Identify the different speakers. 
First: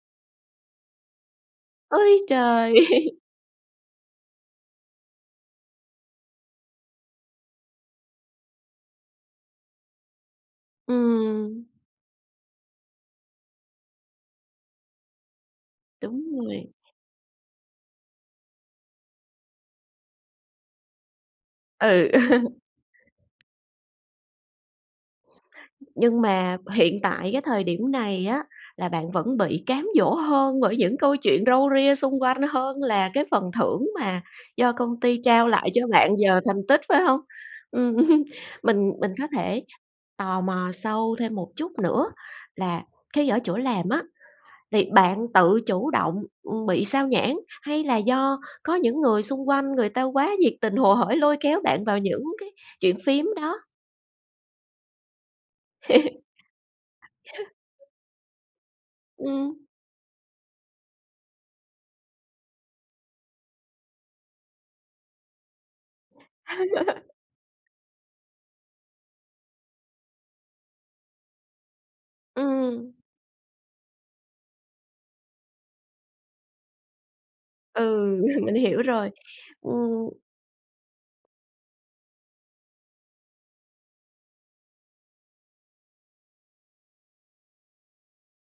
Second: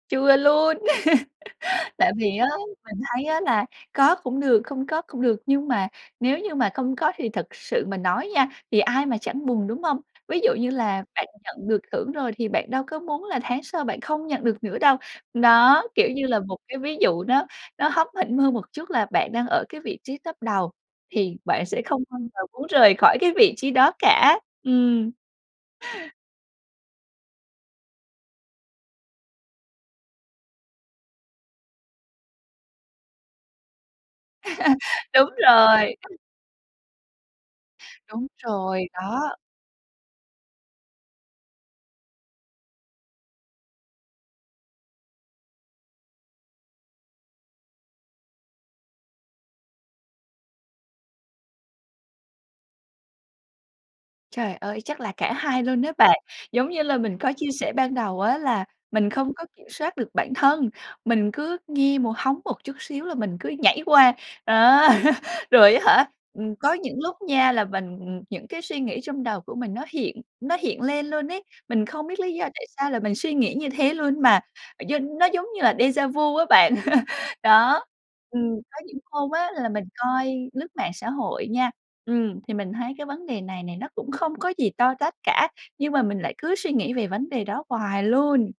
Speaker 1: Chưa luôn. Tại
Speaker 2: Ôi
Speaker 1: vì á,
Speaker 2: trời!
Speaker 1: mình thấy á là có cũng được, không có cũng được, nhưng mà nếu như mà không có thì thật sự mà nói nha thì ai mà chẳng buồn, đúng hông? Ví dụ như là bạn
Speaker 2: Ừm.
Speaker 1: nhận được thưởng rồi thì bạn đâu có muốn là tháng sau bạn không nhận được nữa đâu. Nó, kiểu như
Speaker 2: Đúng
Speaker 1: là, một
Speaker 2: rồi.
Speaker 1: cái ví dụ nó nó hóm hỉnh hơn một chút là bạn đang ở cái vị trí top đầu, thì bạn sẽ không
Speaker 2: Ừ.
Speaker 1: bao giờ muốn rời khỏi cái vị trí đó cả. Ừm.
Speaker 2: Nhưng mà hiện tại cái thời điểm này á là bạn vẫn bị cám dỗ hơn bởi những câu chuyện râu ria xung quanh hơn là cái phần thưởng mà do công ty
Speaker 1: Đúng
Speaker 2: trao lại cho
Speaker 1: rồi.
Speaker 2: bạn giờ thành tích, phải hông? Ừm,
Speaker 1: Đúng rồi,
Speaker 2: mình mình có
Speaker 1: đó.
Speaker 2: thể tò mò sâu thêm một chút nữa là cái ở chỗ làm á, thì bạn tự chủ động, ưm, bị xao nhãng hay là do có những người xung quanh, người ta quá nhiệt tình, hồ hởi lôi kéo bạn vào những cái chuyện phiếm đó.
Speaker 1: Trời ơi, chắc là cả hai luôn á bạn. Giống như là mình có chia sẻ ban đầu á là mình không có
Speaker 2: Ừm.
Speaker 1: kiểm soát được bản thân, mình cứ nghe mồ hóng một chút xíu là mình cứ nhảy qua, đó. Rồi á hả, ừm, có những lúc nha là mình những cái suy nghĩ trong đầu của mình nó hiện nó hiện lên luôn ấy, mình không biết lý do tại
Speaker 2: Ừm.
Speaker 1: sao là mình suy nghĩ như thế luôn mà gi nó giống như là déjà vu á bạn. Đó,
Speaker 2: Ừ,
Speaker 1: ừm,
Speaker 2: mình hiểu
Speaker 1: có những
Speaker 2: rồi.
Speaker 1: hôm á là mình
Speaker 2: Ừm.
Speaker 1: coi lướt mạng xã hội nha, ừm, thì mình thấy cái vấn đề này này nó cũng không có gì to tát cả, nhưng mà mình lại cứ suy nghĩ về vấn đề đó hoài luôn.